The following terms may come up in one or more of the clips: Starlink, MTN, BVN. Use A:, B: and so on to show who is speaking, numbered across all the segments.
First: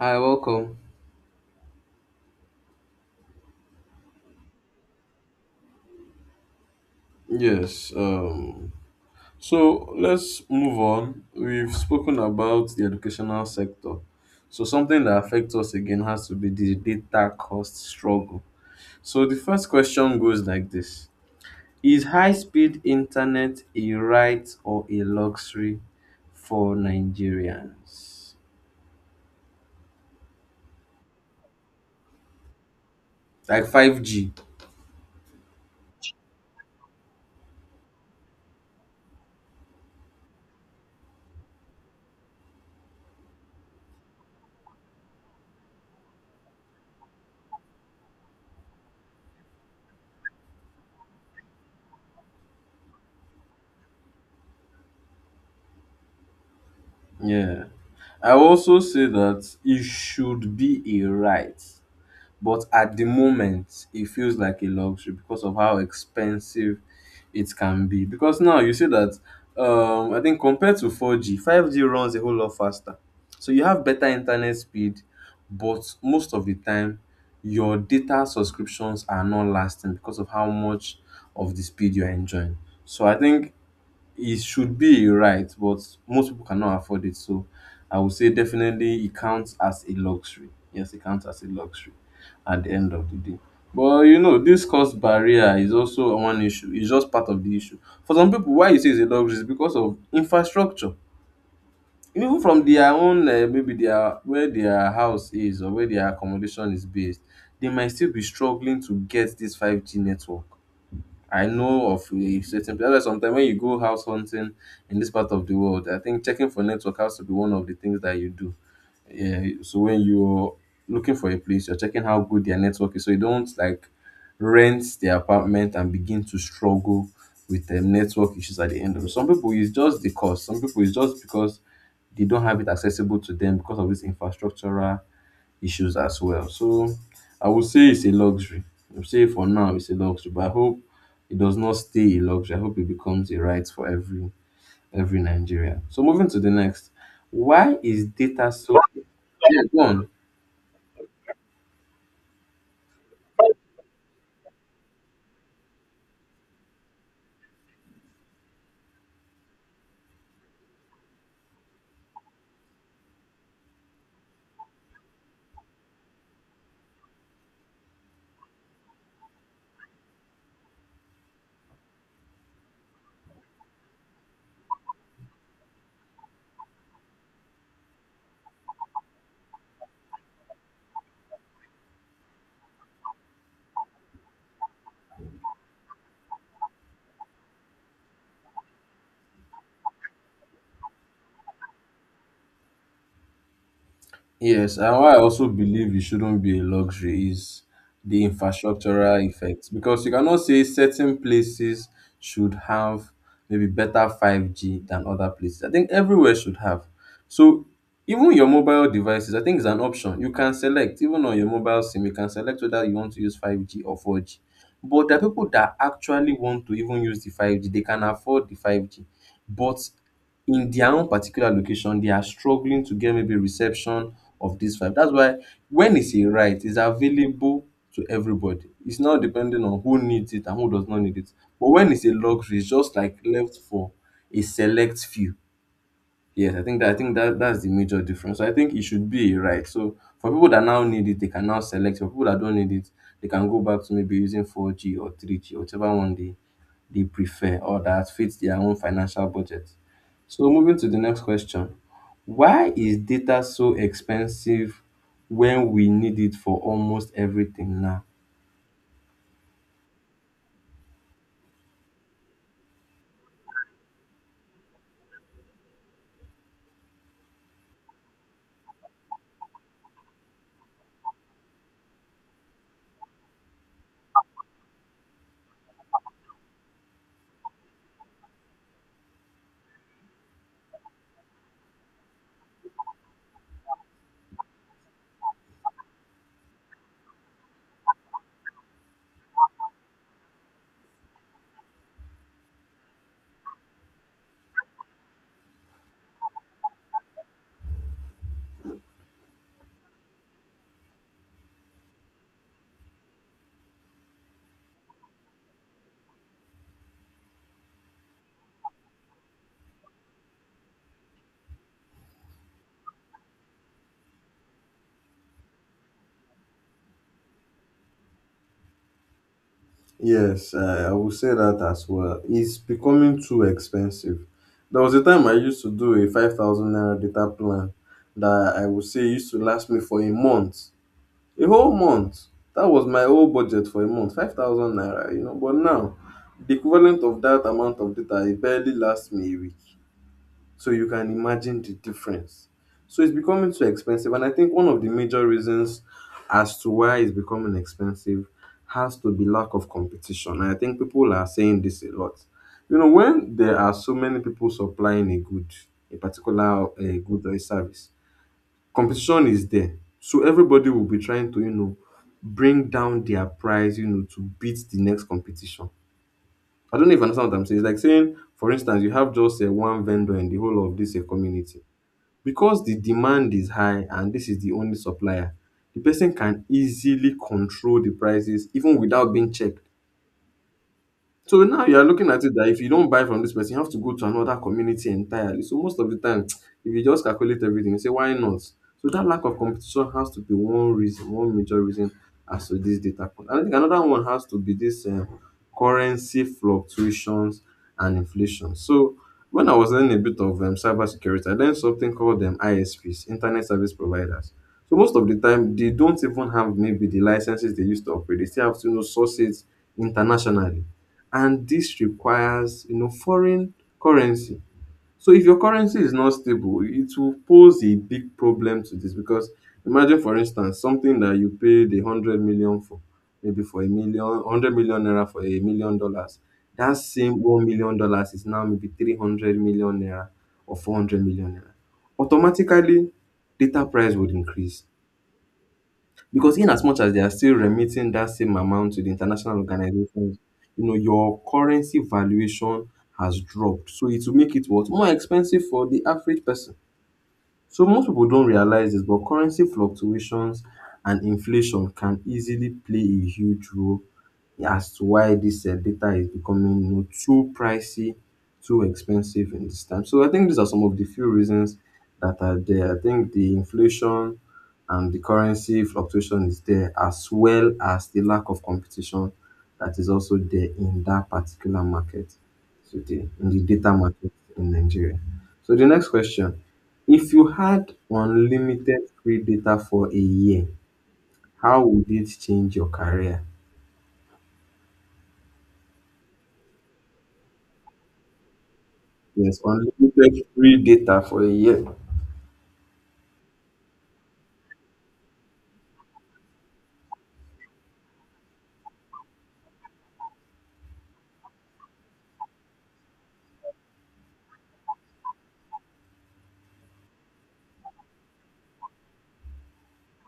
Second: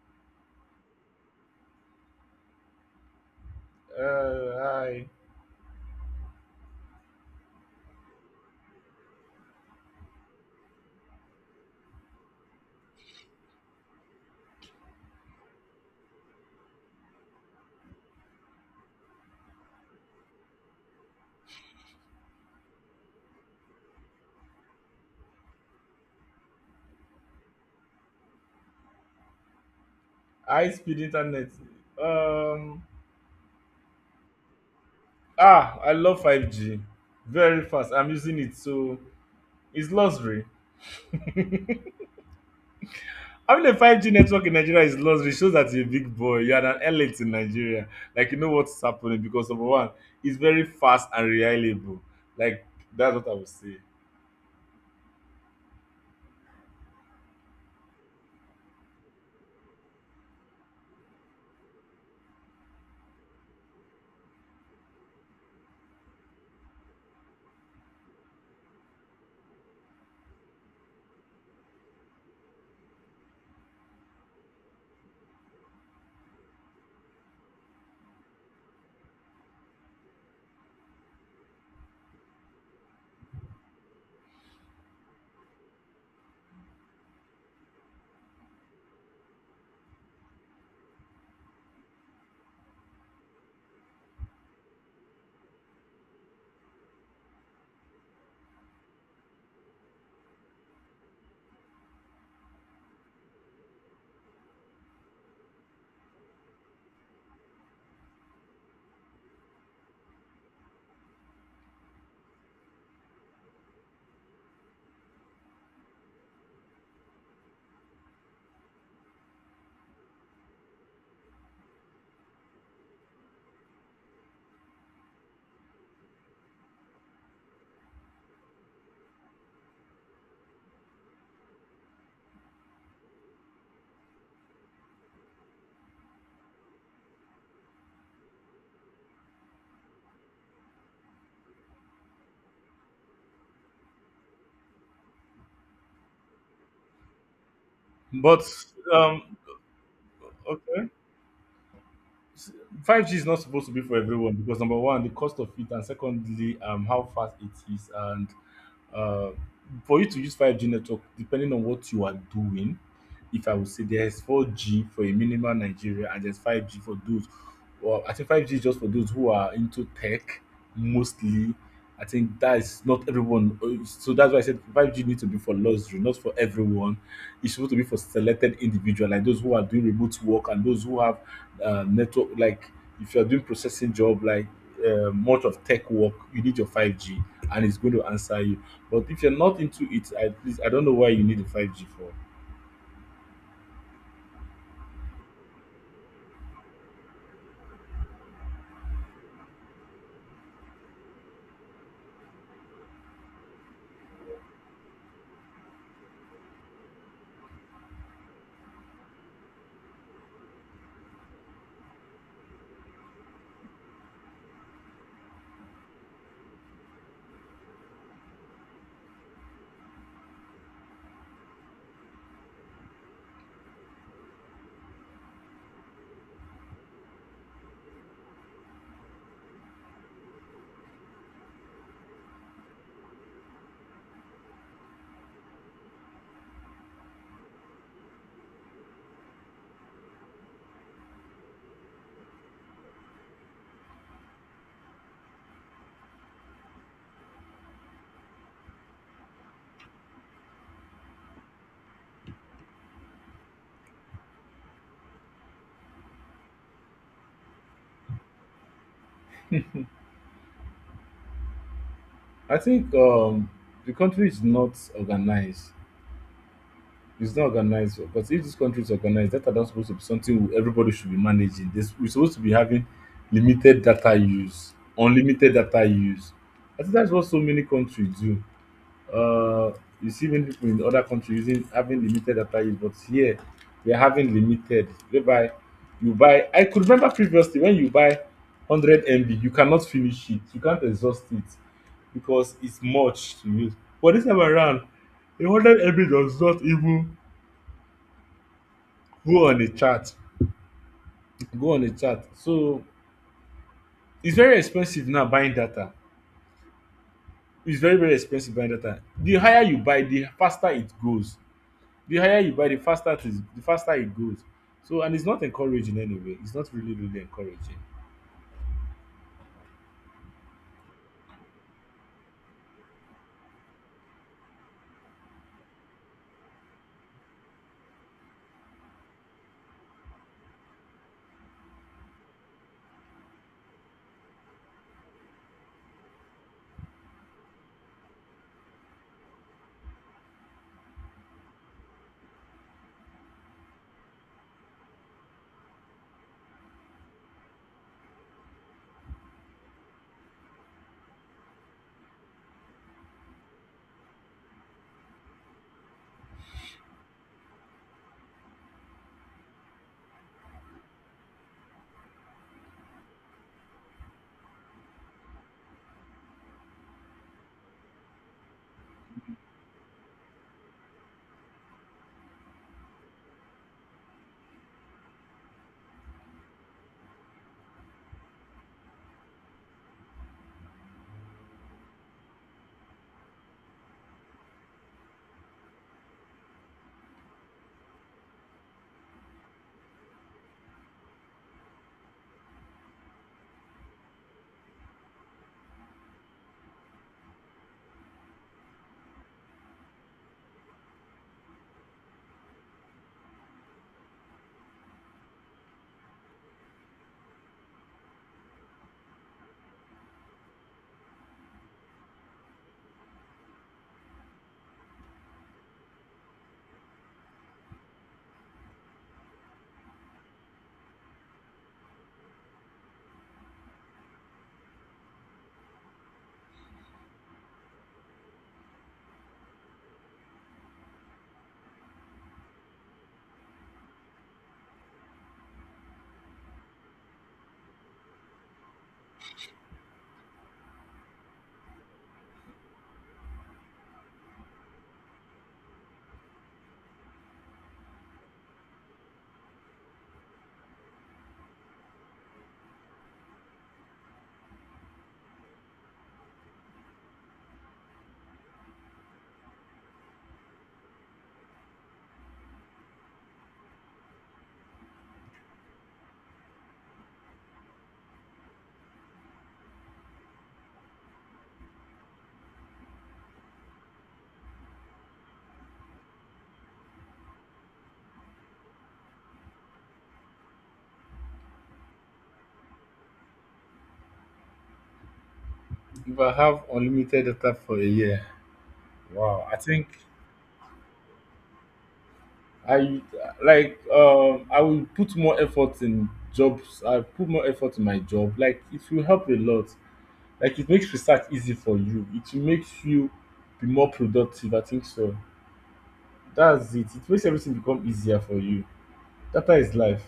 A: Hi, welcome.
B: Hi.
A: Yes. So let's move on. We've spoken about the educational sector. So something that affects us again has to be the data cost struggle. So the first question goes like this. Is high-speed internet a right or a luxury for Nigerians?
B: High speed internet. Um,
A: Like 5G.
B: I love 5G. Very fast. I'm using it, so it's luxury. Having a 5G network in Nigeria is luxury. It shows that you're a big boy. You're an elite in Nigeria. Like, you know what's happening because, number one, it's very fast and reliable. Like, that's what I would say.
A: Yeah. I will also say that it should be a right. But at the moment, it feels like a luxury because of how expensive it can be. Because now you see that I think compared to 4G, 5G runs a whole lot faster. So you have better internet speed, but most of the time, your data subscriptions are not lasting because of how much of the speed you're enjoying. So I think it should be, you're right, but most people cannot afford it. So I would say definitely it counts as a luxury. Yes, it counts as a luxury at the end of the day. But you know, this cost barrier is also one issue. It's just part of the issue. For some people, why you say it's a luxury is because of infrastructure. Even from their own, maybe their where their house is or where their accommodation is based, they might still be struggling to get this 5G network. I know of a certain place. Sometimes when you go house hunting in this part of the world, I think checking for network has to be one of the things that you do. Yeah. So when you're looking for a place, you're checking how good their network is, so you don't like rent their apartment and begin to struggle with the network issues at the end of it. Some people it's just the cost. Some people it's just because they don't have it accessible to them because of this infrastructural issues as well. So I would say it's a luxury. I would say for now it's a luxury, but I hope it does not stay a luxury. I hope it becomes a right for every Nigerian. So moving to the next, why is
B: But,
A: data so?
B: um,
A: Yeah, go on.
B: okay. 5G is not supposed to be for everyone because, number one, the cost of it, and secondly, how fast it is, and uh, for you to use 5G network, depending on what you are doing, if I would say there's 4G for a minimal Nigeria and there's 5G for those. Well, I think 5G is just for those who are into tech mostly. I think that is not everyone. So that's why I said 5G needs to be for luxury, not for everyone. It's supposed to be for selected individual, like those who are doing remote work and those who have network. Like if you are doing processing job, like much of tech work, you need your 5G, and it's going to answer you. But if you're not into it, I, please, I don't know why you need the 5G for.
A: Yes, and why I also believe it shouldn't be a luxury is the infrastructural effects because you cannot say certain places should have maybe better 5G than other places. I think everywhere should have. So even your mobile devices, I think is an option. You can select, even on your mobile SIM, you can select whether you want to use 5G or 4G. But there are people that actually want to even use the 5G. They can afford the 5G. But in their own particular location, they are struggling to get maybe reception of this five. That's why when it's a right, it's available to everybody. It's not depending on who needs it and who does not need it. But when it's a luxury, it's just like left for a select few. Yes, I think that that's the major difference. So I think it should be a right. So for people that now need it, they can now select. For people that don't need it, they can go back to maybe using 4G or 3G, whichever one they prefer or that fits their own financial budget. So moving to the next question. Why is data so expensive when we need it for almost everything now?
B: I think the country is not organized. It's not organized. But if this country is organized, data not supposed to be something everybody should be managing. This, we're supposed to be having limited data use, unlimited data use. I think that's what so many countries do. uh, you see many people in other country using having limited data use, but here we are having limited, whereby you buy, I could remember previously when you buy 100 MB you cannot finish it, you can't exhaust it because it's much to use. But this time around, a 100 MB does not even go on a chart go on a chart. So it's very expensive now buying data. It's very, very expensive buying data. The higher you buy, the faster it goes. The higher you buy, the faster it is, the faster it goes. So, and it's not encouraging anyway. It's not really, really encouraging.
A: Yes, I will say that as well. It's becoming too expensive. There was a time I used to do a 5,000 naira data plan that I would say used to last me for a month. A whole month. That was my whole budget for a month, 5,000 naira, you know. But now, the equivalent of that amount of data it barely lasts me a week. So you can imagine the difference. So it's becoming too expensive, and I think one of the major reasons as to why it's becoming expensive has to be lack of competition. And I think people are saying this a lot. You know, when there are so many people supplying a good, a good or a service, competition is there. So everybody will be trying to, you know, bring down their price, you know, to beat the next competition. I don't know if you understand what I'm saying. It's like saying, for instance, you have just a one vendor in the whole of this community. Because the demand is high and this is the only supplier, the person can easily control the prices even without being checked. So now you are looking at it that if you don't buy from this person, you have to go to another community entirely. So most of the time, if you just calculate everything, you say, why not? So that lack of competition has to be one reason, one major reason as to this data point. And I think another one has to be this currency fluctuations and inflation. So when I was learning a bit of cybersecurity, I learned something called ISPs, Internet Service Providers. So most of the time, they don't even have maybe the licenses they used to operate. They still have to, you know, source it internationally, and this requires, you know, foreign currency. So if your currency is not stable, it will pose a big problem to this, because imagine, for instance, something that you paid 100 million for, maybe for a million hundred million naira for $1 million, that same $1 million is now maybe 300 million naira or 400 million naira. Automatically, data price would increase, because in as much as they are still remitting that same amount to the international organizations, you know, your currency valuation has dropped. So it will make it what? More expensive for the average person. So most people don't realize this, but currency fluctuations and inflation can easily play a huge role as to why this data is becoming, you know, too pricey, too expensive in this time. So I think these are some of the few reasons that are there. I think the inflation and the currency fluctuation is there, as well as the lack of competition that is also there in that particular market, today in the data market in Nigeria. So the next question, if you had unlimited free data for a year, how would it change your career?
B: If I have unlimited data for a year,
A: Yes,
B: wow, I think
A: unlimited free data for a year.
B: I, like, I will put more effort in jobs. I put more effort in my job. Like, it will help a lot. Like, it makes research easy for you. It makes you be more productive. I think so. That's it. It makes everything become easier for you. Data is life.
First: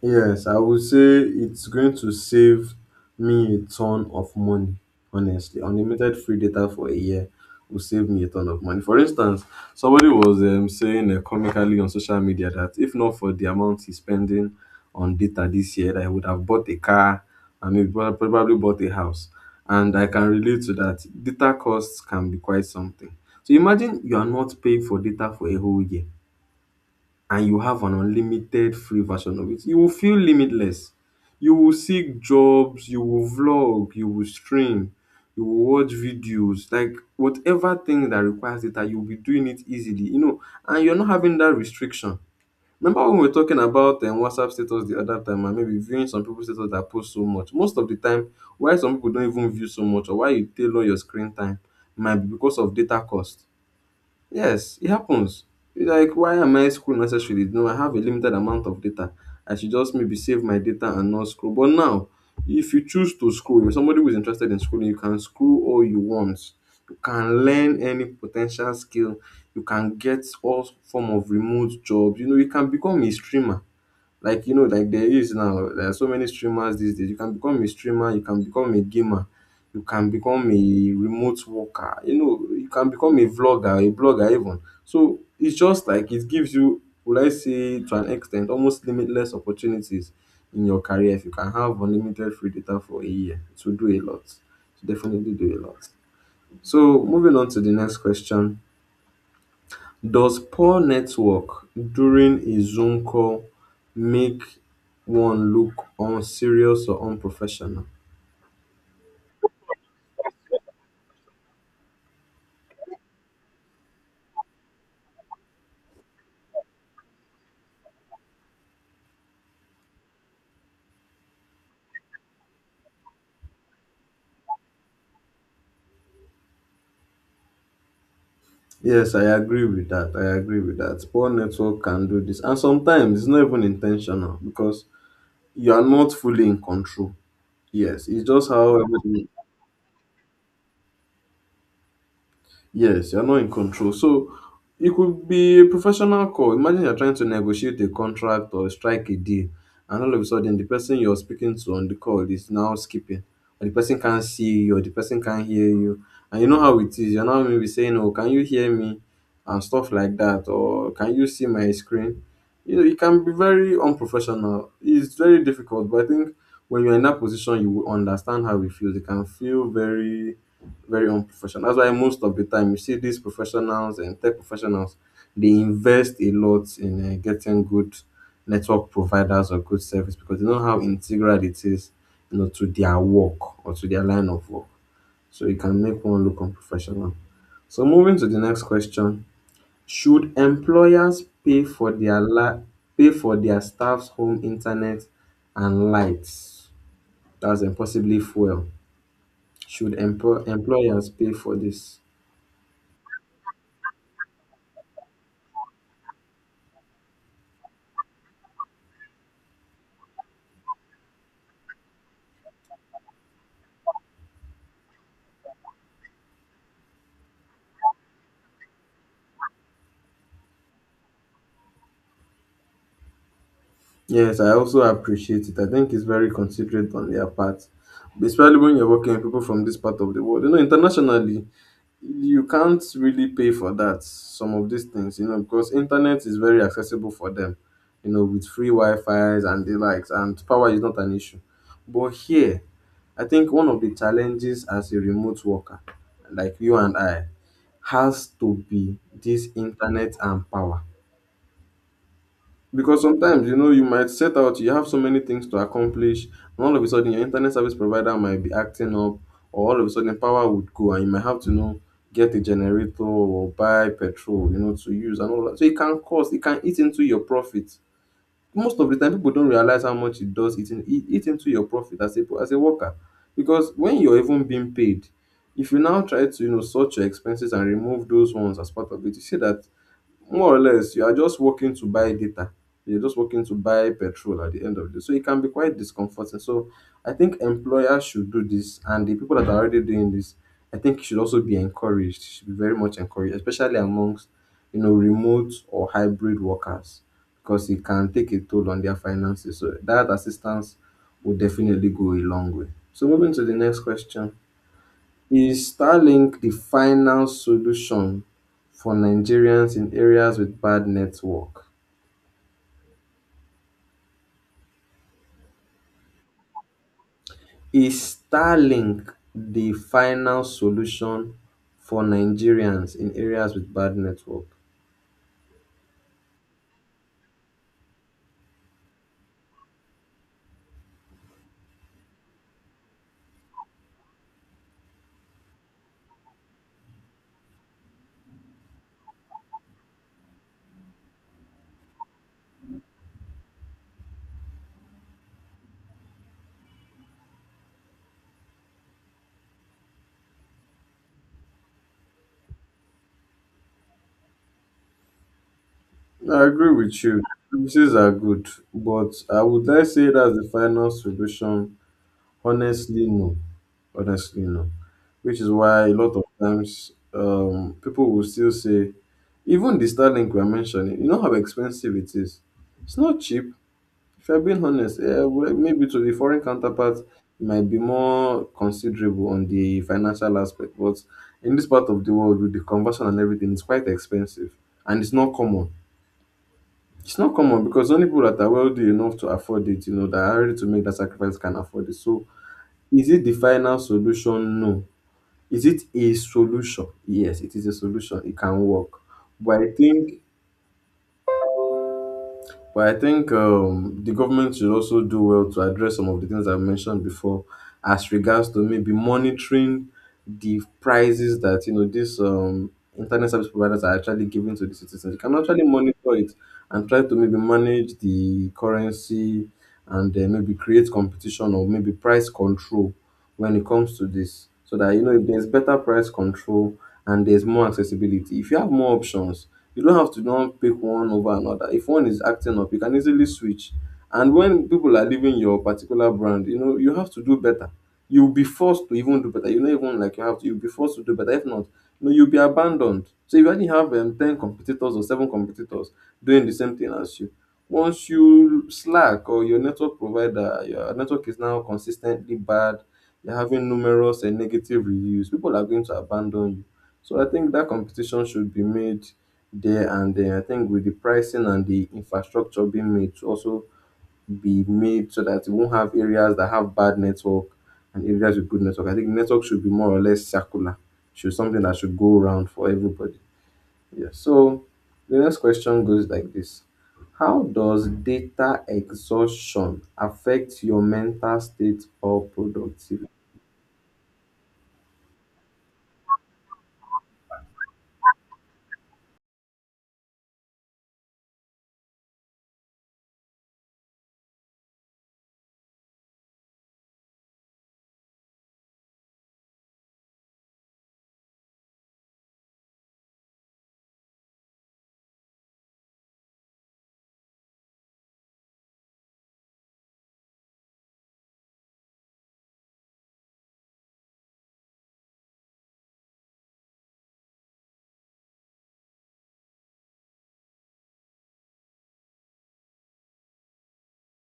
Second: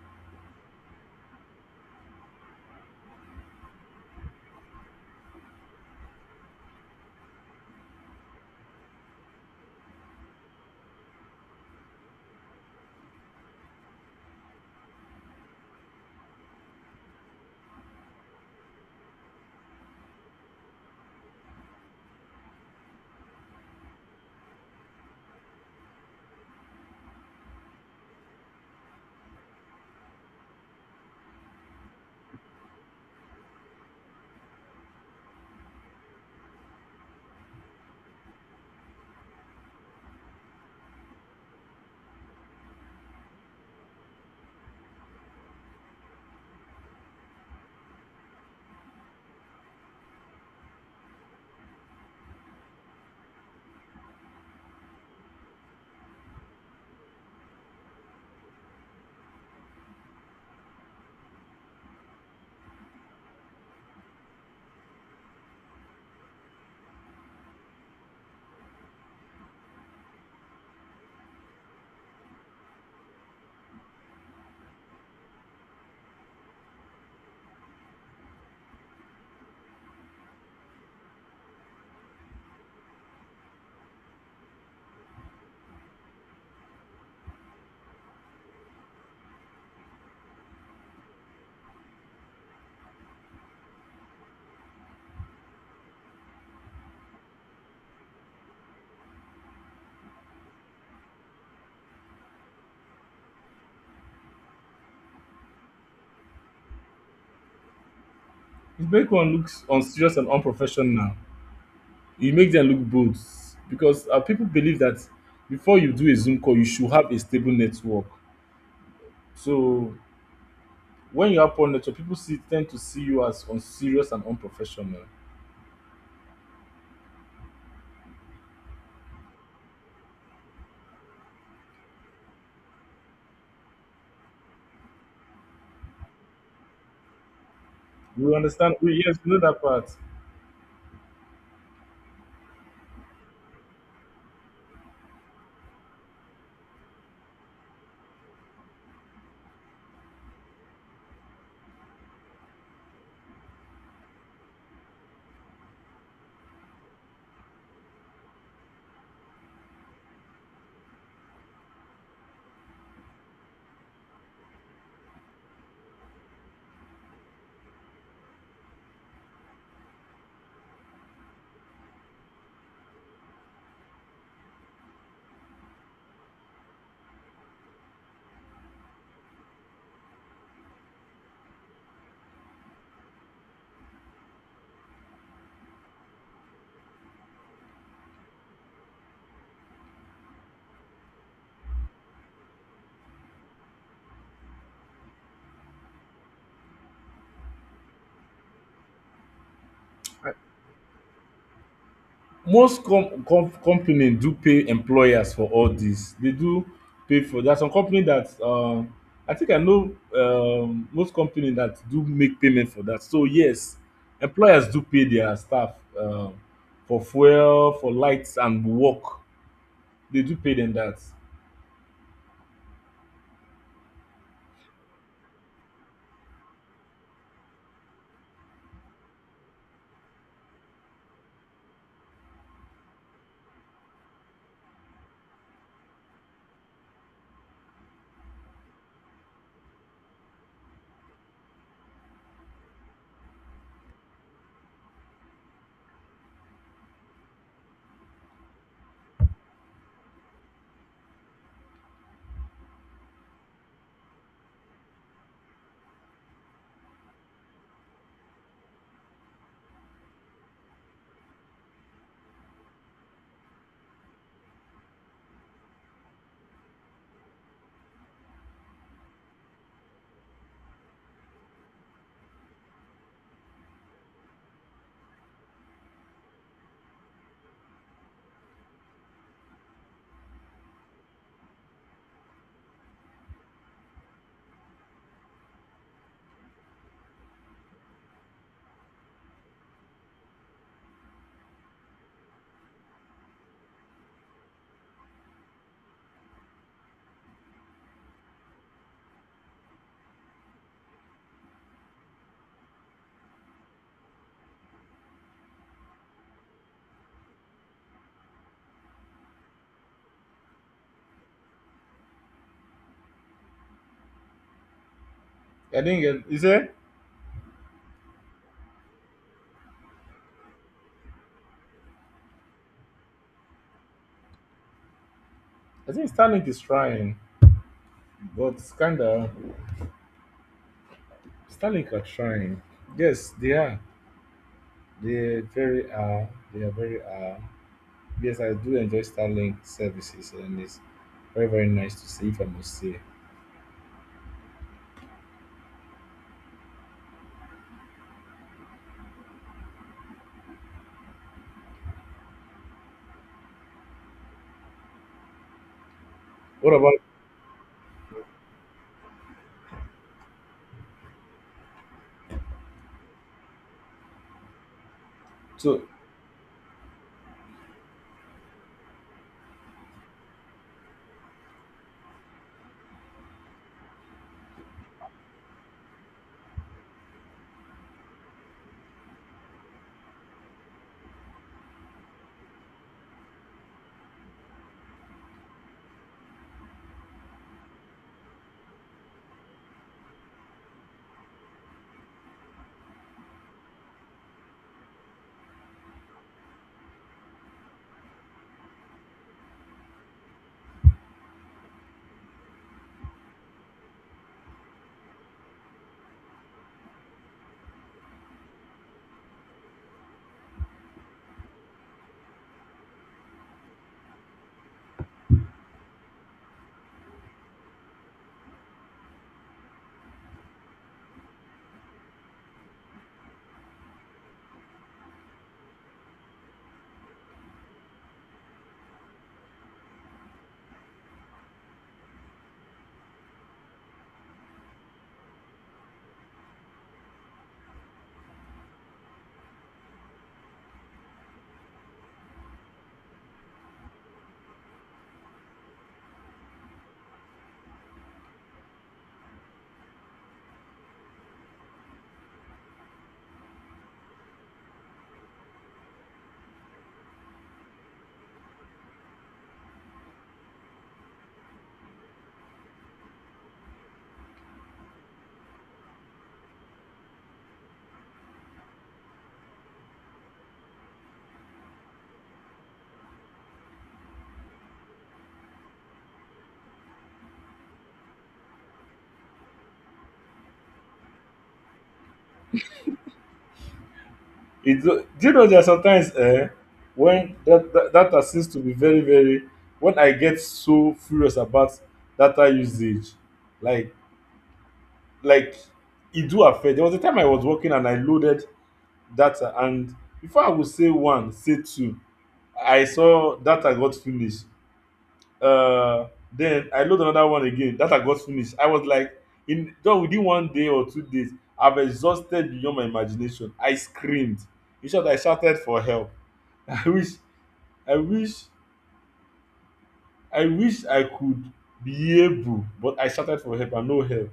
A: Yes, I would say it's going to save me a ton of money, honestly. Unlimited free data for a year will save me a ton of money. For instance, somebody was saying comically on social media that if not for the amount he's spending on data this year, that he would have bought a car and maybe probably bought a house. And I can relate to that. Data costs can be quite something. So imagine you are not paying for data for a whole year and you have an unlimited free version of it, you will feel limitless. You will seek jobs, you will vlog, you will stream, you will watch videos, like whatever thing that requires data, you'll be doing it easily, you know, and you're not having that restriction. Remember when we were talking about WhatsApp status the other time and maybe viewing some people's status that post so much? Most of the time, why some people don't even view so much or why you tailor your screen time might be because of data cost. Yes, it happens. You're like, why am I scrolling unnecessarily? No, I have a limited amount of data. I should just maybe save my data and not scroll. But now, if you choose to scroll, if somebody who is interested in schooling, you can scroll all you want. You can learn any potential skill. You can get all form of remote jobs. You know, you can become a streamer, like, you know, like there is now there are so many streamers these days. You can become a streamer, you can become a gamer, you can become a remote worker, you know, you can become a vlogger, a blogger even. So it's just like it gives you, would I say, to an extent, almost limitless opportunities in your career if you can have unlimited free data for a year to do a lot, to definitely do a lot. So moving on to the next question, does poor network during a Zoom call make one look unserious or unprofessional?
B: It makes one looks unserious and unprofessional. You make them look bold because people believe that before you do a Zoom call, you should have a stable network. So when you have poor network, people see tend to see you as unserious and unprofessional.
A: Yes, I agree with that. I agree with that. Poor network can do this. And sometimes it's not even intentional because you are not fully in control. Yes, it's
B: You
A: just how
B: understand? Oh, yes,
A: everything.
B: you know that part.
A: Yes, you're not in control. So it could be a professional call. Imagine you're trying to negotiate a contract or strike a deal, and all of a sudden, the person you're speaking to on the call is now skipping, or the person can't see you, or the person can't hear you. And you know how it is. You're now maybe saying, oh, can you hear me? And stuff like that, or can you see my screen? You know, it can be very unprofessional. It's very difficult, but I think when you're in that position, you will understand how it feels. It can feel very very unprofessional. That's why most of the time you see these professionals and tech professionals, they invest a lot in getting good network providers or good service because they know how integral it is, you know, to their work or to their line of work. So it can make one look unprofessional. So moving to the next question, should employers pay for their pay for their staff's home internet and lights? That's impossibly fuel. Should employers pay for this?
B: Most company do pay employers for all this. They do pay for there are some company that, I think I know most company that do make payment for that. So yes, employers do pay their staff for fuel, for lights, and work. They do pay them that.
A: Yes, I also appreciate it. I think it's very considerate on their part, especially when you're working with people from this part of the world. You know, internationally, you can't really pay for that, some of these things, you know, because internet is very accessible for them, you know, with free Wi-Fi's and the likes, and power is not an issue. But here, I think one of the challenges as a remote worker, like you and I, has to be this internet and power. Because sometimes, you know, you might set out, you have so many things to accomplish, and all of a sudden your internet service provider might be acting up, or all of a sudden power would go, and you might have to, you know, get a generator or buy petrol, you know, to use and all that. So it can cost, it can eat into your profit. Most of the time, people don't realize how much it does eat into your profit as as a worker. Because when you're even being paid, if you now try to, you know, sort your expenses and remove those ones as part of it, you see that more or less you are just working to buy data, you're just working to buy petrol at the end of the day. So it can be quite discomforting. So I think employers should do this, and the people that are already doing this, I think, should also be encouraged, should be very much encouraged, especially amongst, you know, remote or hybrid workers, because it can take a toll on their finances. So that assistance will definitely go a long way. So moving to the next question, is Starlink the final solution for Nigerians in areas with bad network?
B: I think not get you say.
A: Is Starlink the final solution for Nigerians in areas with bad network?
B: I think Starlink is trying, but it's kinda, Starlink are trying. Yes, they are. They very are. They are very are. Yes, I do enjoy Starlink services, and it's very, very nice to see, if I must say.
A: I agree
B: What about
A: with you. Services are good, but I would not say that's the final solution. Honestly, no. Honestly, no. Which is
B: so?
A: why a lot of times people will still say, even the Starlink we're mentioning, you know how expensive it is. It's not cheap. If you're being honest, yeah, well, maybe to the foreign counterpart, it might be more considerable on the financial aspect. But in this part of the world, with the conversion and everything, it's quite expensive. And it's not common. It's not common because only people that are wealthy enough to afford it, you know, that are ready to make that sacrifice can afford it. So is it the final solution? No. Is it a solution? Yes, it is a solution. It can work. But I think but I think the government should also do well to address some of the things I mentioned before, as regards to maybe monitoring the prices that, you know, these internet service providers are actually giving to the citizens. You can actually monitor it and try to maybe manage the currency, and then maybe create competition or maybe price control when it comes to this, so that, you know, if there's better price control and there's more accessibility, if you have more options, you don't have to don't pick one over another. If one is acting up, you can easily switch, and when people are leaving your particular brand, you know you have to do better. You'll be forced to even do better, you know, even like you have to, you'll be forced to do better. If not, you know, you'll be abandoned. So if you only have 10 competitors or 7 competitors doing the same thing as you, once you slack or your network provider, your network is now consistently bad, you're having numerous and negative reviews, people are going to abandon you. So I think that competition should be made there and then. I think with the pricing and the infrastructure being made to also be made so that you won't have areas that have bad network and areas with good network. I think network should be more or less circular. Should something that should go around for everybody. Yeah. So the next question goes like this. How does data exhaustion affect your mental state or productivity?
B: It, do you know that sometimes when that data seems to be very, very when I get so furious about data usage, like, like it do affect. There was a time I was working and I loaded data, and before I would say one, say two, I saw data got finished. uh then I load another one again, data got finish. I was like, in just within one day or 2 days, I've exhausted beyond my imagination. I screamed. In short, I shouted for help. i wish i wish I wish I could be able, but I shouted for help and no help.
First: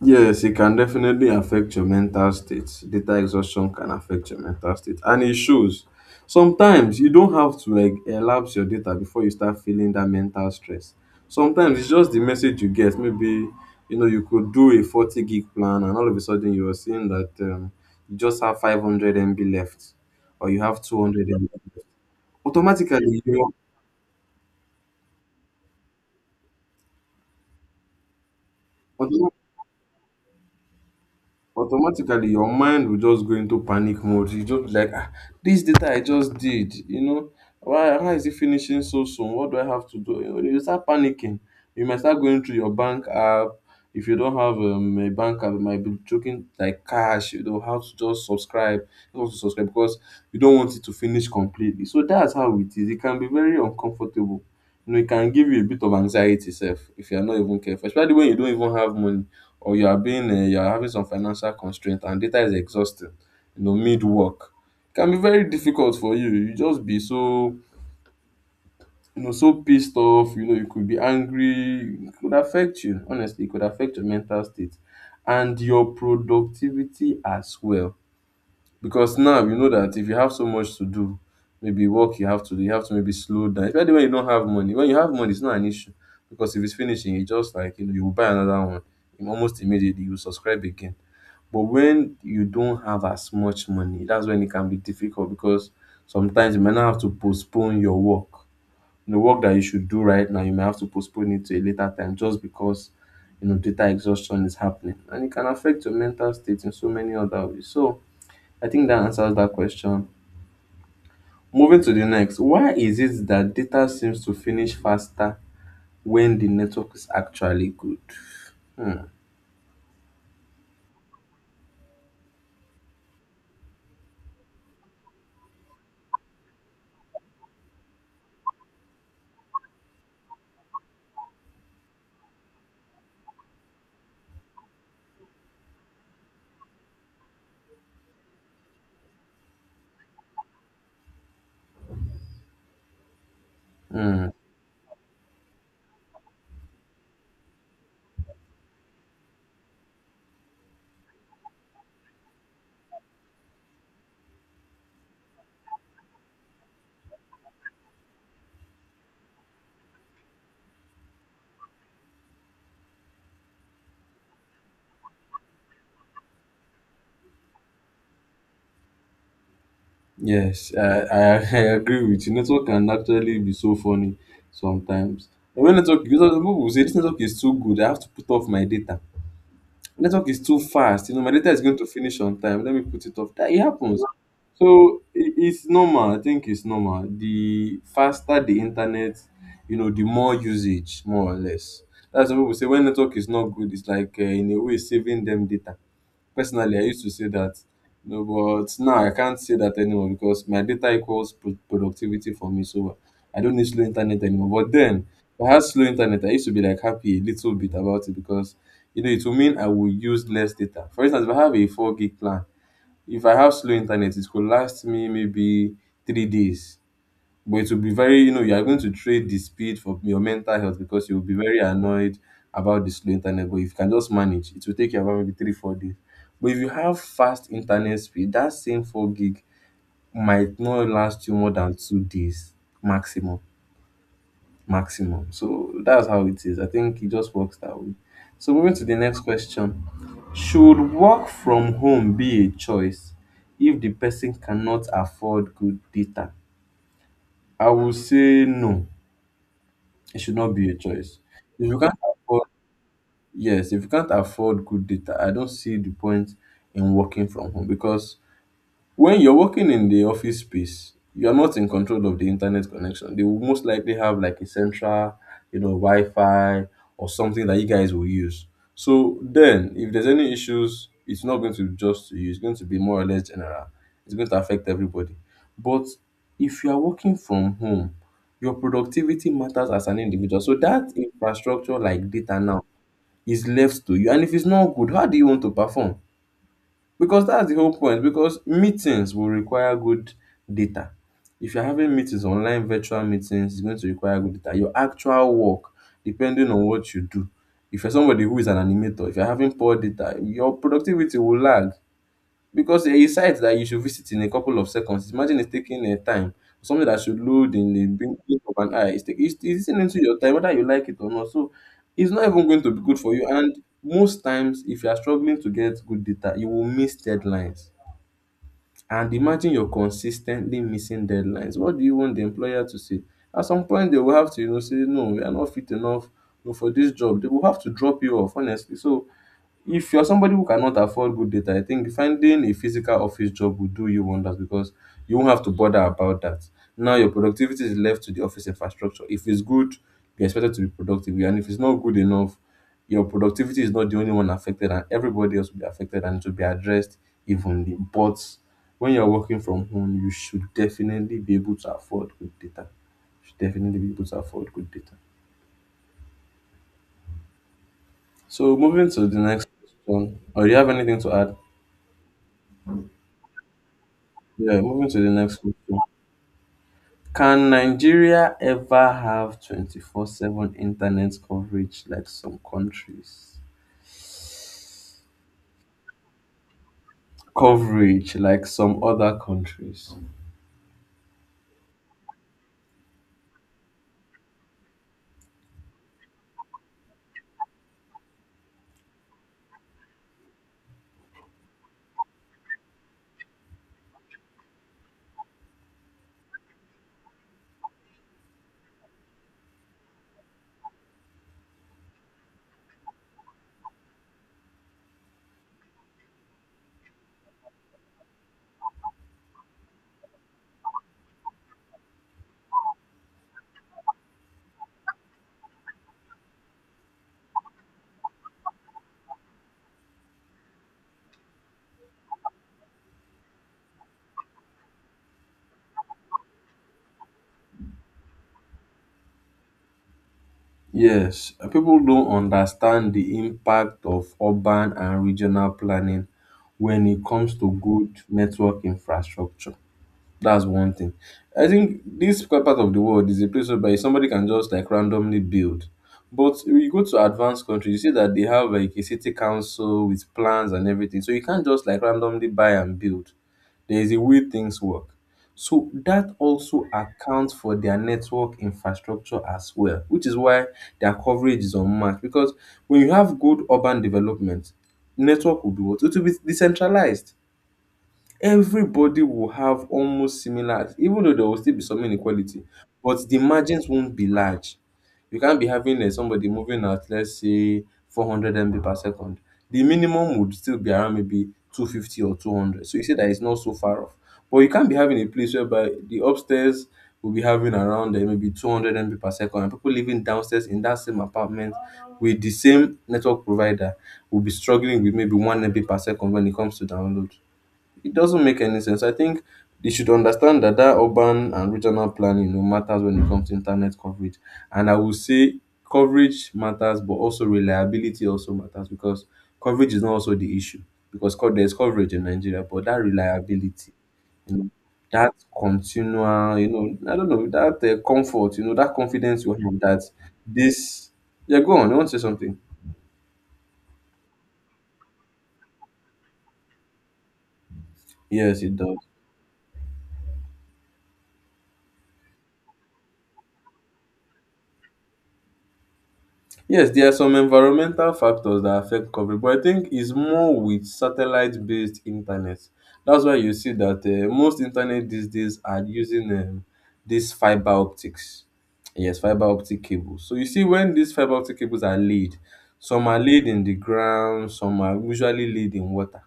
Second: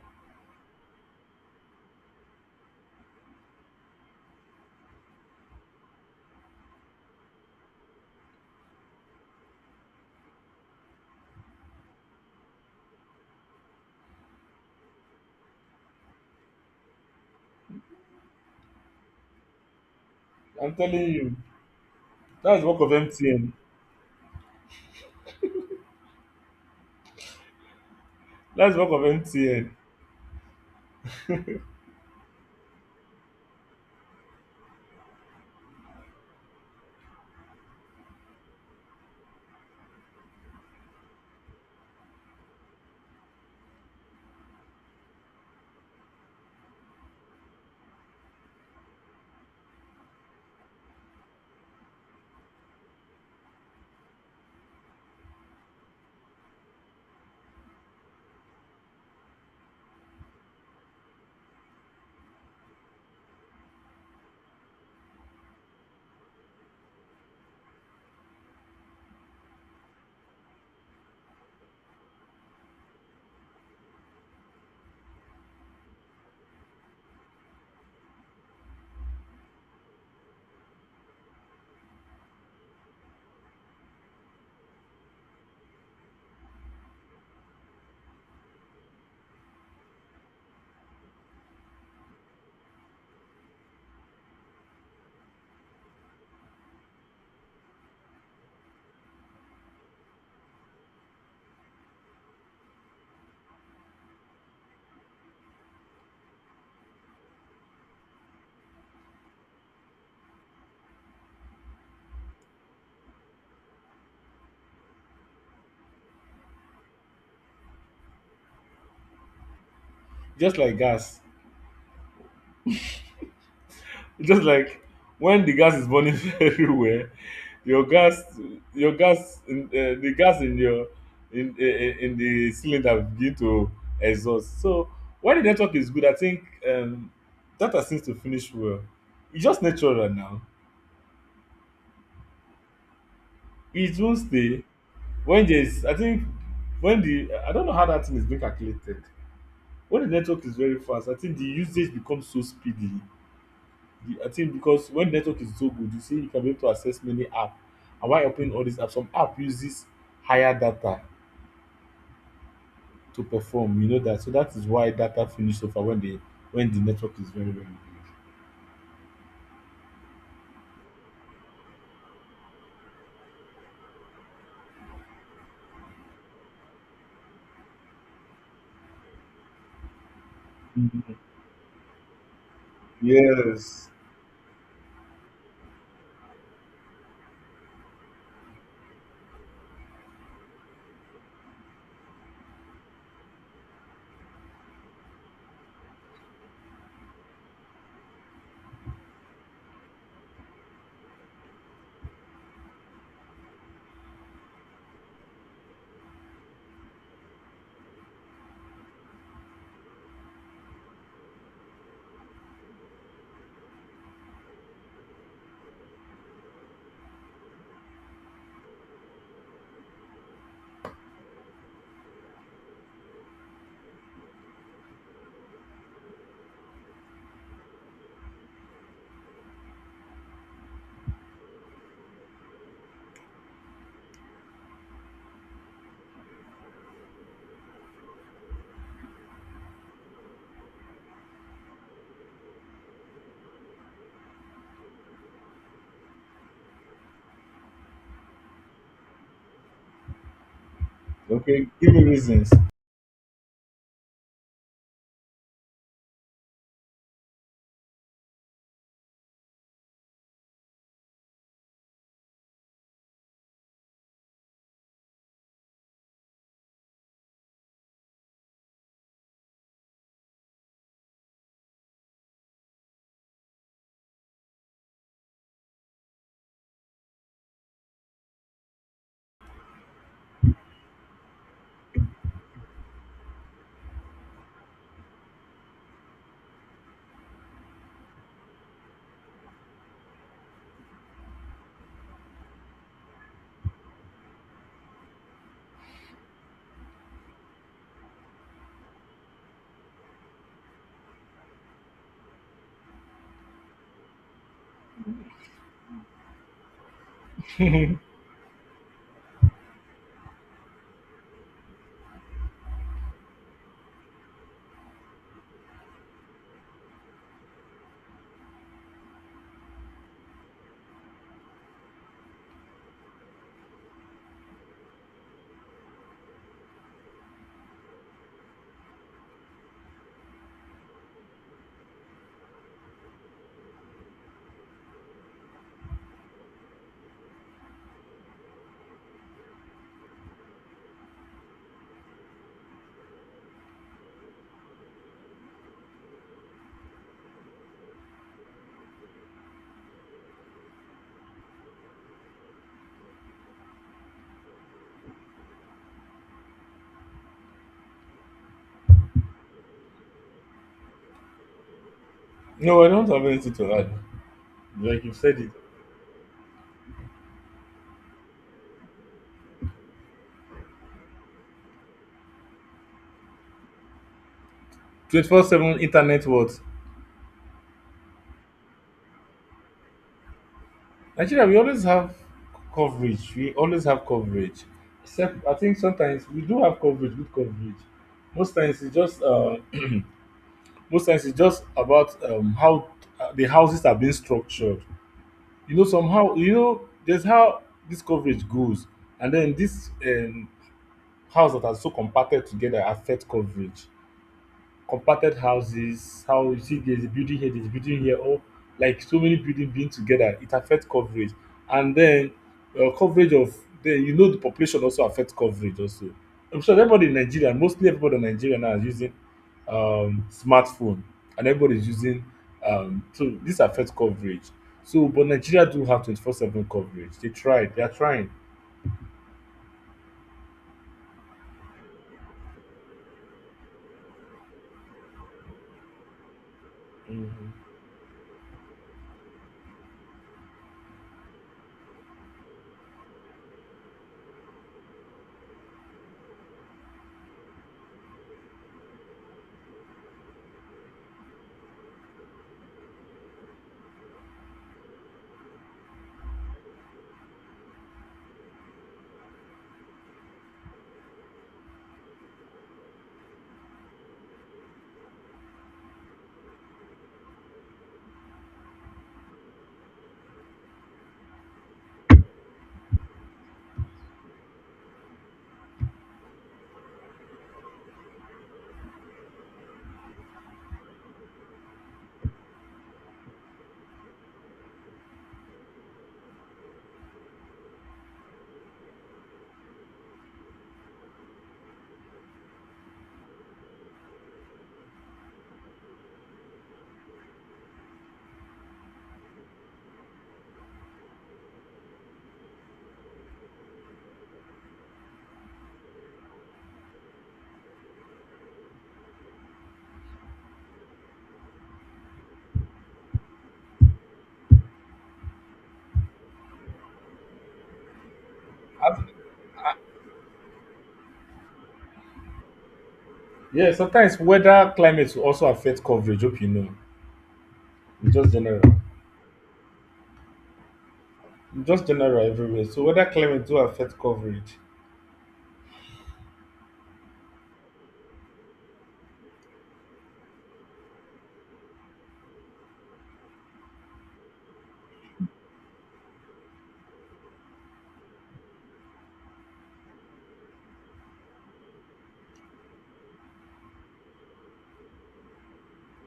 A: Yes, it can definitely affect your mental state. Data exhaustion can affect your mental state, and it shows. Sometimes you don't have to like elapse your data before you start feeling that mental stress. Sometimes it's just the message you get. Maybe you know you could do a 40 gig plan, and all of a sudden you are seeing that you just have 500 MB left, or you
B: I'm
A: have
B: telling
A: 200
B: you,
A: MB.
B: that's work of
A: Automatically,
B: mtn
A: you
B: that's work of
A: know,
B: mtn
A: automatically your mind will just go into panic mode. You just be like, ah, this data I just did, you know, why is it finishing so soon? What do I have to do? You know, you start panicking. You might start going through your bank app. If you don't have a bank app, you might be choking like cash. You how to subscribe because you don't want it to finish completely. So that's how it is. It can be very uncomfortable. You know, it can give you a bit of anxiety, self, if you are not even careful, especially when you don't even have money, or you are being you are having some financial constraint and data is exhausting, you know, mid work. It can be very difficult for you. You just be so, you know, so pissed off. You know, you could be angry. It could affect you, honestly. It could affect your mental state and your productivity as well, because now you know that if you have so much to do, maybe work you have to do, you have to maybe slow down, especially when you don't have money. When you have money, it's not an issue, because if it's finishing, you just like, you know, you will buy another one almost immediately. You will subscribe again. But when you don't have as much money, that's when it can be difficult, because sometimes you might not have to postpone your work. The work that you should do right now, you may have to postpone it to a later time just because, you know, data exhaustion is happening. And it can affect your mental state in so many other ways. So I think that answers that question. Moving to the next, why is it that data seems to finish faster when the network is actually good? Hmm.
B: Just like gas. It's just like when the gas is burning everywhere, your gas, your gas, the gas in your in the cylinder will begin to exhaust. So when the network is good, I think um, data seems to finish well. It's just natural now. It won't
A: Hmm.
B: stay. When there's, I think when the, I don't know how that thing is being calculated. When the network is very fast, I think the usage becomes so speedy. I think because when network is so good, you see, you can be able to access many apps. And while opening all these apps, some app uses higher data to perform. You know that, so that is why data finish over when the network is very, very
A: Yes, I agree with you. Network can actually be so funny sometimes. And when network, because some people will say this network is too good, I have to put off my data. Network is too fast. You
B: good.
A: know, my data is going to finish on time. Let me put it off. That it
B: Yes.
A: happens. So it's normal. I think it's normal. The faster the internet, you know, the more usage, more or less. That's what people say. When network is not good, it's like in a way saving them data. Personally, I used to say that, you know, but now I can't say that anymore because my data equals productivity for me. So I don't need slow internet anymore. But then, if I had slow internet, I used to be like happy a little bit about it because, you know, it will mean I will use less data. For instance, if I have a 4 gig plan, if I have slow internet, it could last me maybe 3 days. But it will be very, you know, you are going to trade the speed for your mental health because you will be very annoyed about the slow internet. But if you can just manage, it will take you about maybe three, 4 days. But if you have fast internet speed, that same four gig might not last you more than 2 days maximum. Maximum. So that's how it is. I think it just works that way. So moving to the next question. Should work from home be a choice if the person cannot afford good data? I will say no. It should not be a choice. If
B: Okay.
A: you
B: Give
A: can't
B: me
A: afford,
B: reasons.
A: yes, if you can't afford good data, I don't see the point in working from home because when you're working in the office space, you're not in control of the internet connection. They will most likely have like a central, you know, Wi-Fi or something that you guys will use. So then, if there's any issues, it's not going to be just to you. It's going to be more or less general. It's going to affect everybody. But if you are working from home, your productivity matters as an individual. So that infrastructure like data now is left to you. And if it's not good, how do you want to perform? Because that's the whole point. Because meetings will require good data. If you're having meetings, online virtual meetings, it's going to require good data. Your actual work, depending on what you do. If you're somebody who is an animator, if you're having poor data, your productivity will lag, because a site that you should visit in a couple of seconds, imagine it's taking a time. Something that should load in the blink of an eye. It's eating into your time, whether you like it or not. So it's not even going to be good for you. And most times, if you are struggling to get good data, you will miss deadlines. And imagine you're consistently missing deadlines. What do you want the employer to say? At some point, they will have to, you know, say, no, we are not fit enough, you know, for this job. They will have to drop you off, honestly. So if you're somebody who cannot afford good data, I think finding a physical office job will do you wonders because you won't have to bother about that. Now your productivity is left to the office infrastructure. If it's good, you're expected to be productive, and if it's not good enough, your productivity is not the only one affected, and everybody else will be affected, and it will be addressed evenly. But when you're working from home, you should definitely be able to afford good data. You should definitely be able to afford good data. So moving to the next one, or do you have anything to add?
B: No, I don't have anything to add.
A: Yeah, moving to
B: Like
A: the
B: you
A: next
B: said it.
A: question. Can Nigeria ever have 24/7 internet coverage like some countries?
B: 24/7 internet what?
A: Coverage like some other countries.
B: Nigeria, we always have coverage. We always have coverage. Except, I think sometimes we do have coverage, good coverage. Most times it's just uh, most times it's just about how the houses are being structured. Somehow, there's how this coverage goes, and then this house that are so compacted together affect coverage. Compacted houses, how you see there's a building here, there's a building here, or like so many buildings being together, it affects coverage. And then coverage of the you know the population also affects coverage also. I'm sure everybody in Nigeria, mostly everybody in Nigeria now is using smartphone, and everybody is using so this affects coverage. So, but Nigeria do have 24/7 coverage. They tried, they are trying.
A: Yes, people don't understand the impact of urban and regional planning when it comes to
B: Mhm.
A: good network infrastructure. That's one thing. I think this part of the world is a place whereby somebody can just like randomly build. But when you go to advanced countries, you see that they have like a city council with plans and everything. So you can't just like randomly buy and build. There is a way things work. So that also accounts for their network infrastructure as well, which is why their coverage is unmatched. Because when you have good urban development, network will be what? It will be decentralized. Everybody will have almost similar, even though there will still be some inequality, but the margins won't be large. You can't be having somebody moving at, let's say, 400 MB per second. The minimum would still be around maybe 250 or 200, so you see that it's not so far off. But you can't be having a place whereby the upstairs will be having around maybe 200 MB per second, and people living downstairs in that same apartment with the same network provider will be struggling with maybe 1 MB per second when it comes to download. It doesn't make any sense. I think they should understand that urban and regional planning, you know, matters when it comes to internet coverage. And I would say coverage matters, but also reliability also matters, because coverage is not also the issue, because there's coverage in Nigeria, but that reliability, you know, that continual, you know, I don't know, that comfort, you know, that
B: Ab-
A: confidence you have that this. Yeah, go on. You want to say something.
B: Yeah, sometimes weather, climate will also affect coverage. Hope you know. It's just
A: Yes, it
B: general.
A: does.
B: Just general everywhere. So whether climate do affect coverage.
A: Yes, there are some environmental factors that affect coverage, but I think it's more with satellite-based internet. That's why you see that most internet these days are using these fiber optics. Yes, fiber optic cables. So you see, when these fiber optic cables are laid, some are laid in the ground, some are usually laid in water.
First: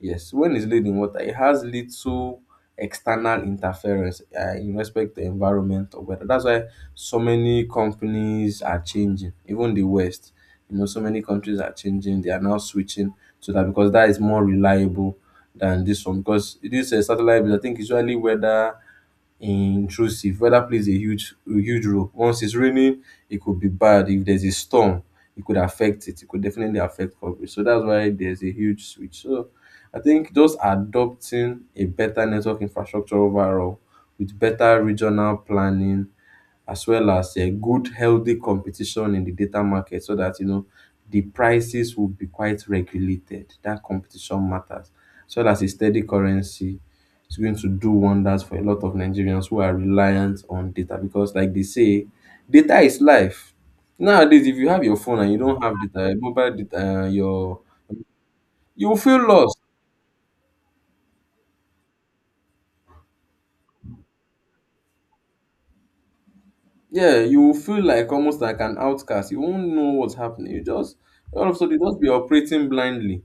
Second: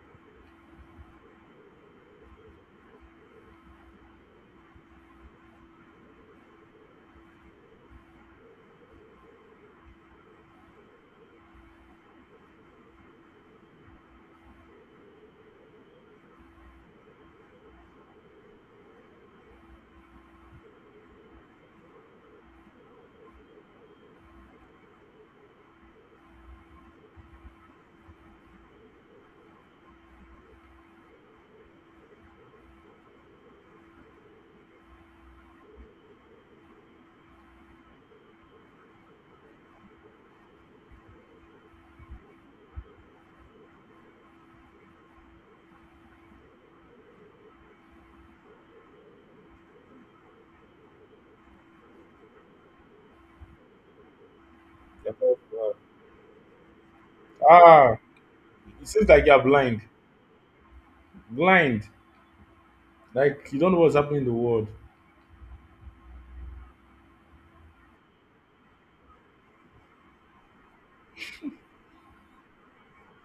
A: Yes, when it's laid in water, it has little external interference in respect to environment or weather. That's why so many companies are changing, even the West. You know, so many countries are changing. They are now switching to that because that is more reliable than this one. Because this satellite, I think, usually weather intrusive. Weather plays a huge role. Once it's raining, it could be bad. If there's a storm, it could affect it. It could definitely affect coverage. So that's why there's a huge switch. So I think just adopting a better network infrastructure overall, with better regional planning, as well as a good healthy competition in the data market, so that, you know, the prices will be quite regulated. That competition matters. So that's a steady currency. It's going to do wonders for a lot of Nigerians who are reliant on data because, like they say, data is life. Nowadays, if you have your phone and you don't have data, mobile data, your
B: Ah, it
A: you will
B: seems like
A: feel
B: you're
A: lost.
B: blind. Blind. Like you don't know what's happening in the world.
A: Yeah, you will feel like almost like an outcast. You won't know what's happening. You just all of a sudden you just be operating blindly,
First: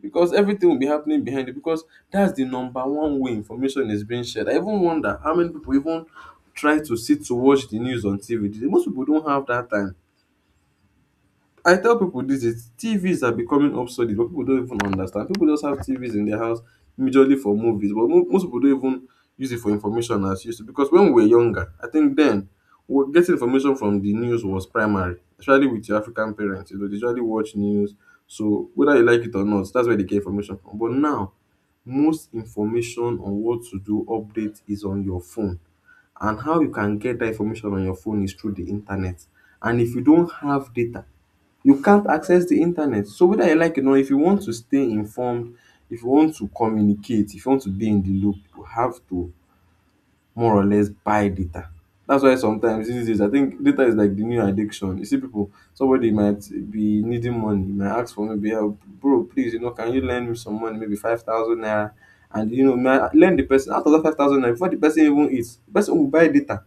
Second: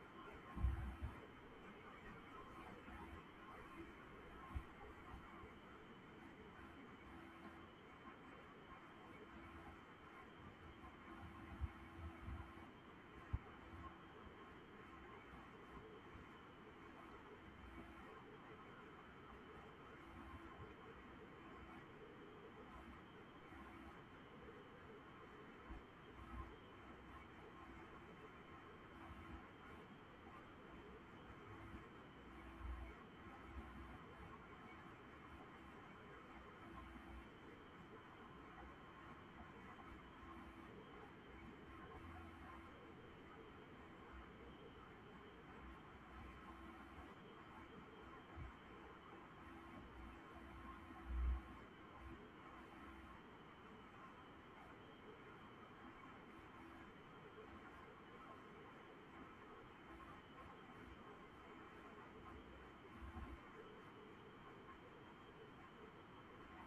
A: because everything will be happening behind you. Because that's the number one way information is being shared. I even wonder how many people even try to sit to watch the news on TV. Most people don't have that time. I tell people this is TVs are becoming obsolete, but people don't even understand. People just have TVs in their house majorly for movies, but most people don't even use it for information as used to. Because when we were younger, I think then we getting information from the news was primary, especially with your African parents. You know, they usually watch news, so whether you like it or not, that's where they get information from. But now, most information on what to do update is on your phone, and how you can get that information on your phone is through the internet, and if you don't have data, you can't access the internet. So whether you like it or not, if you want to stay informed, if you want to communicate, if you want to be in the loop, you have to more or less buy data. That's why sometimes these days I think data is like the new addiction. You see people, somebody might be needing money, might ask for maybe help, bro, please, you know, can you lend me some money, maybe 5,000 naira, and you know, lend the person out of that 5,000 naira before the person even eats. The person will buy data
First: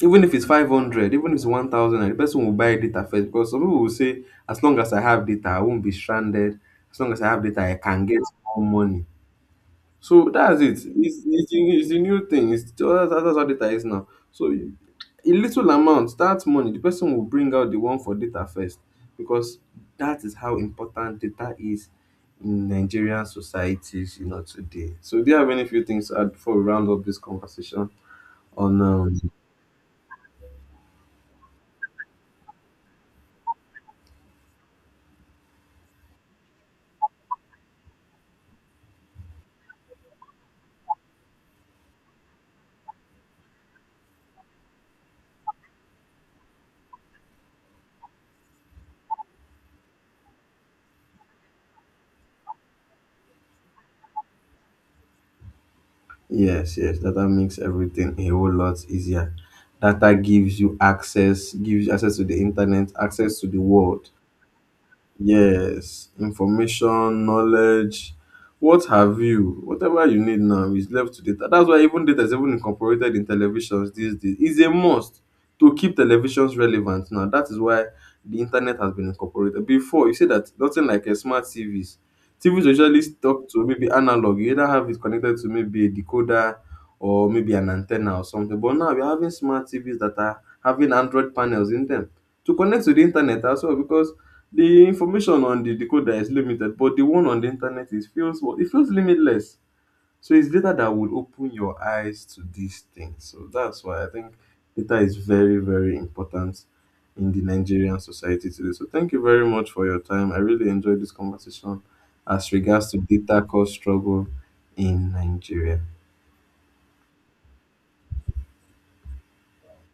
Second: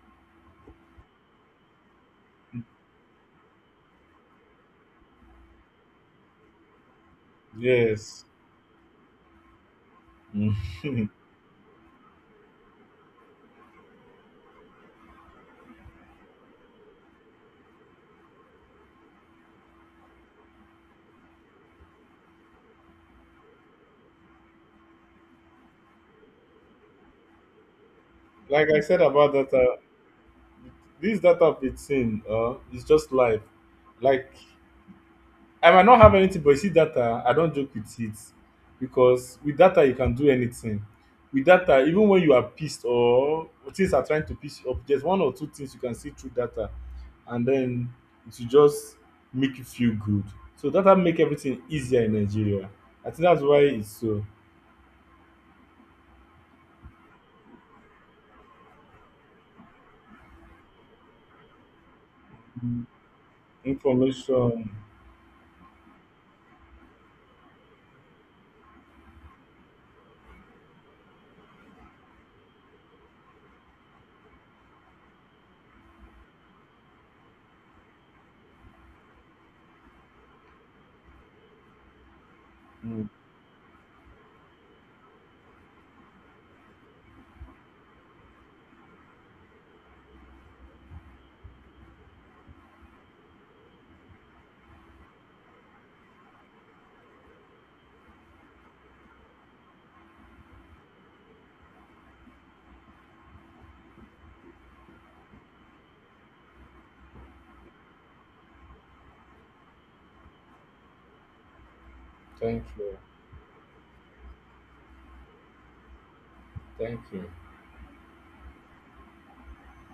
A: even if it's 500, even if it's 1000, and the person will buy data first, because some people will say, as long as I have data, I won't be stranded. As long as I have data, I can get
B: Yes.
A: more money. So that's it. It's,
B: Mm.
A: it's, the new- it's the new thing. That's how data is now. So a little amount, that money, the person will bring out the one for data first, because that is how important data is in Nigerian societies, you know, today. So do you have any few things to add before we round up this conversation
B: Like I
A: on
B: said about data, this data bit thing is just life. Like, I might not have anything, but you see data, I don't joke with it because with data you can do anything. With data, even when you are pissed or things are trying to piss you up, there's one or two things you can see through data, and then it will just make you feel good. So data make everything easier in Nigeria. I think that's why it's so.
A: Yes, yes, data makes everything a whole lot easier. Data gives you access to the
B: Mm.
A: internet, access to the world.
B: Information.
A: Yes, information, knowledge, what have you, whatever you need now is left to data. That's why even data is even incorporated in televisions these days. It's a must to keep televisions relevant now. That is why the internet has been incorporated. Before, you say that nothing like a smart TVs. TVs usually
B: Mm,
A: stuck to maybe analog. You either have it connected to maybe a decoder or maybe an antenna or something. But now we're having smart TVs that are having Android panels in them to connect to the internet as well, because the information on the decoder is limited, but the one on the internet is feels what it feels limitless. So it's data that will open your eyes to these things. So that's why I think data is very, very important in the Nigerian society today. So thank you very much for your time. I really enjoyed this conversation as
B: thank
A: regards
B: you.
A: to data cost struggle in Nigeria.
B: Thank you.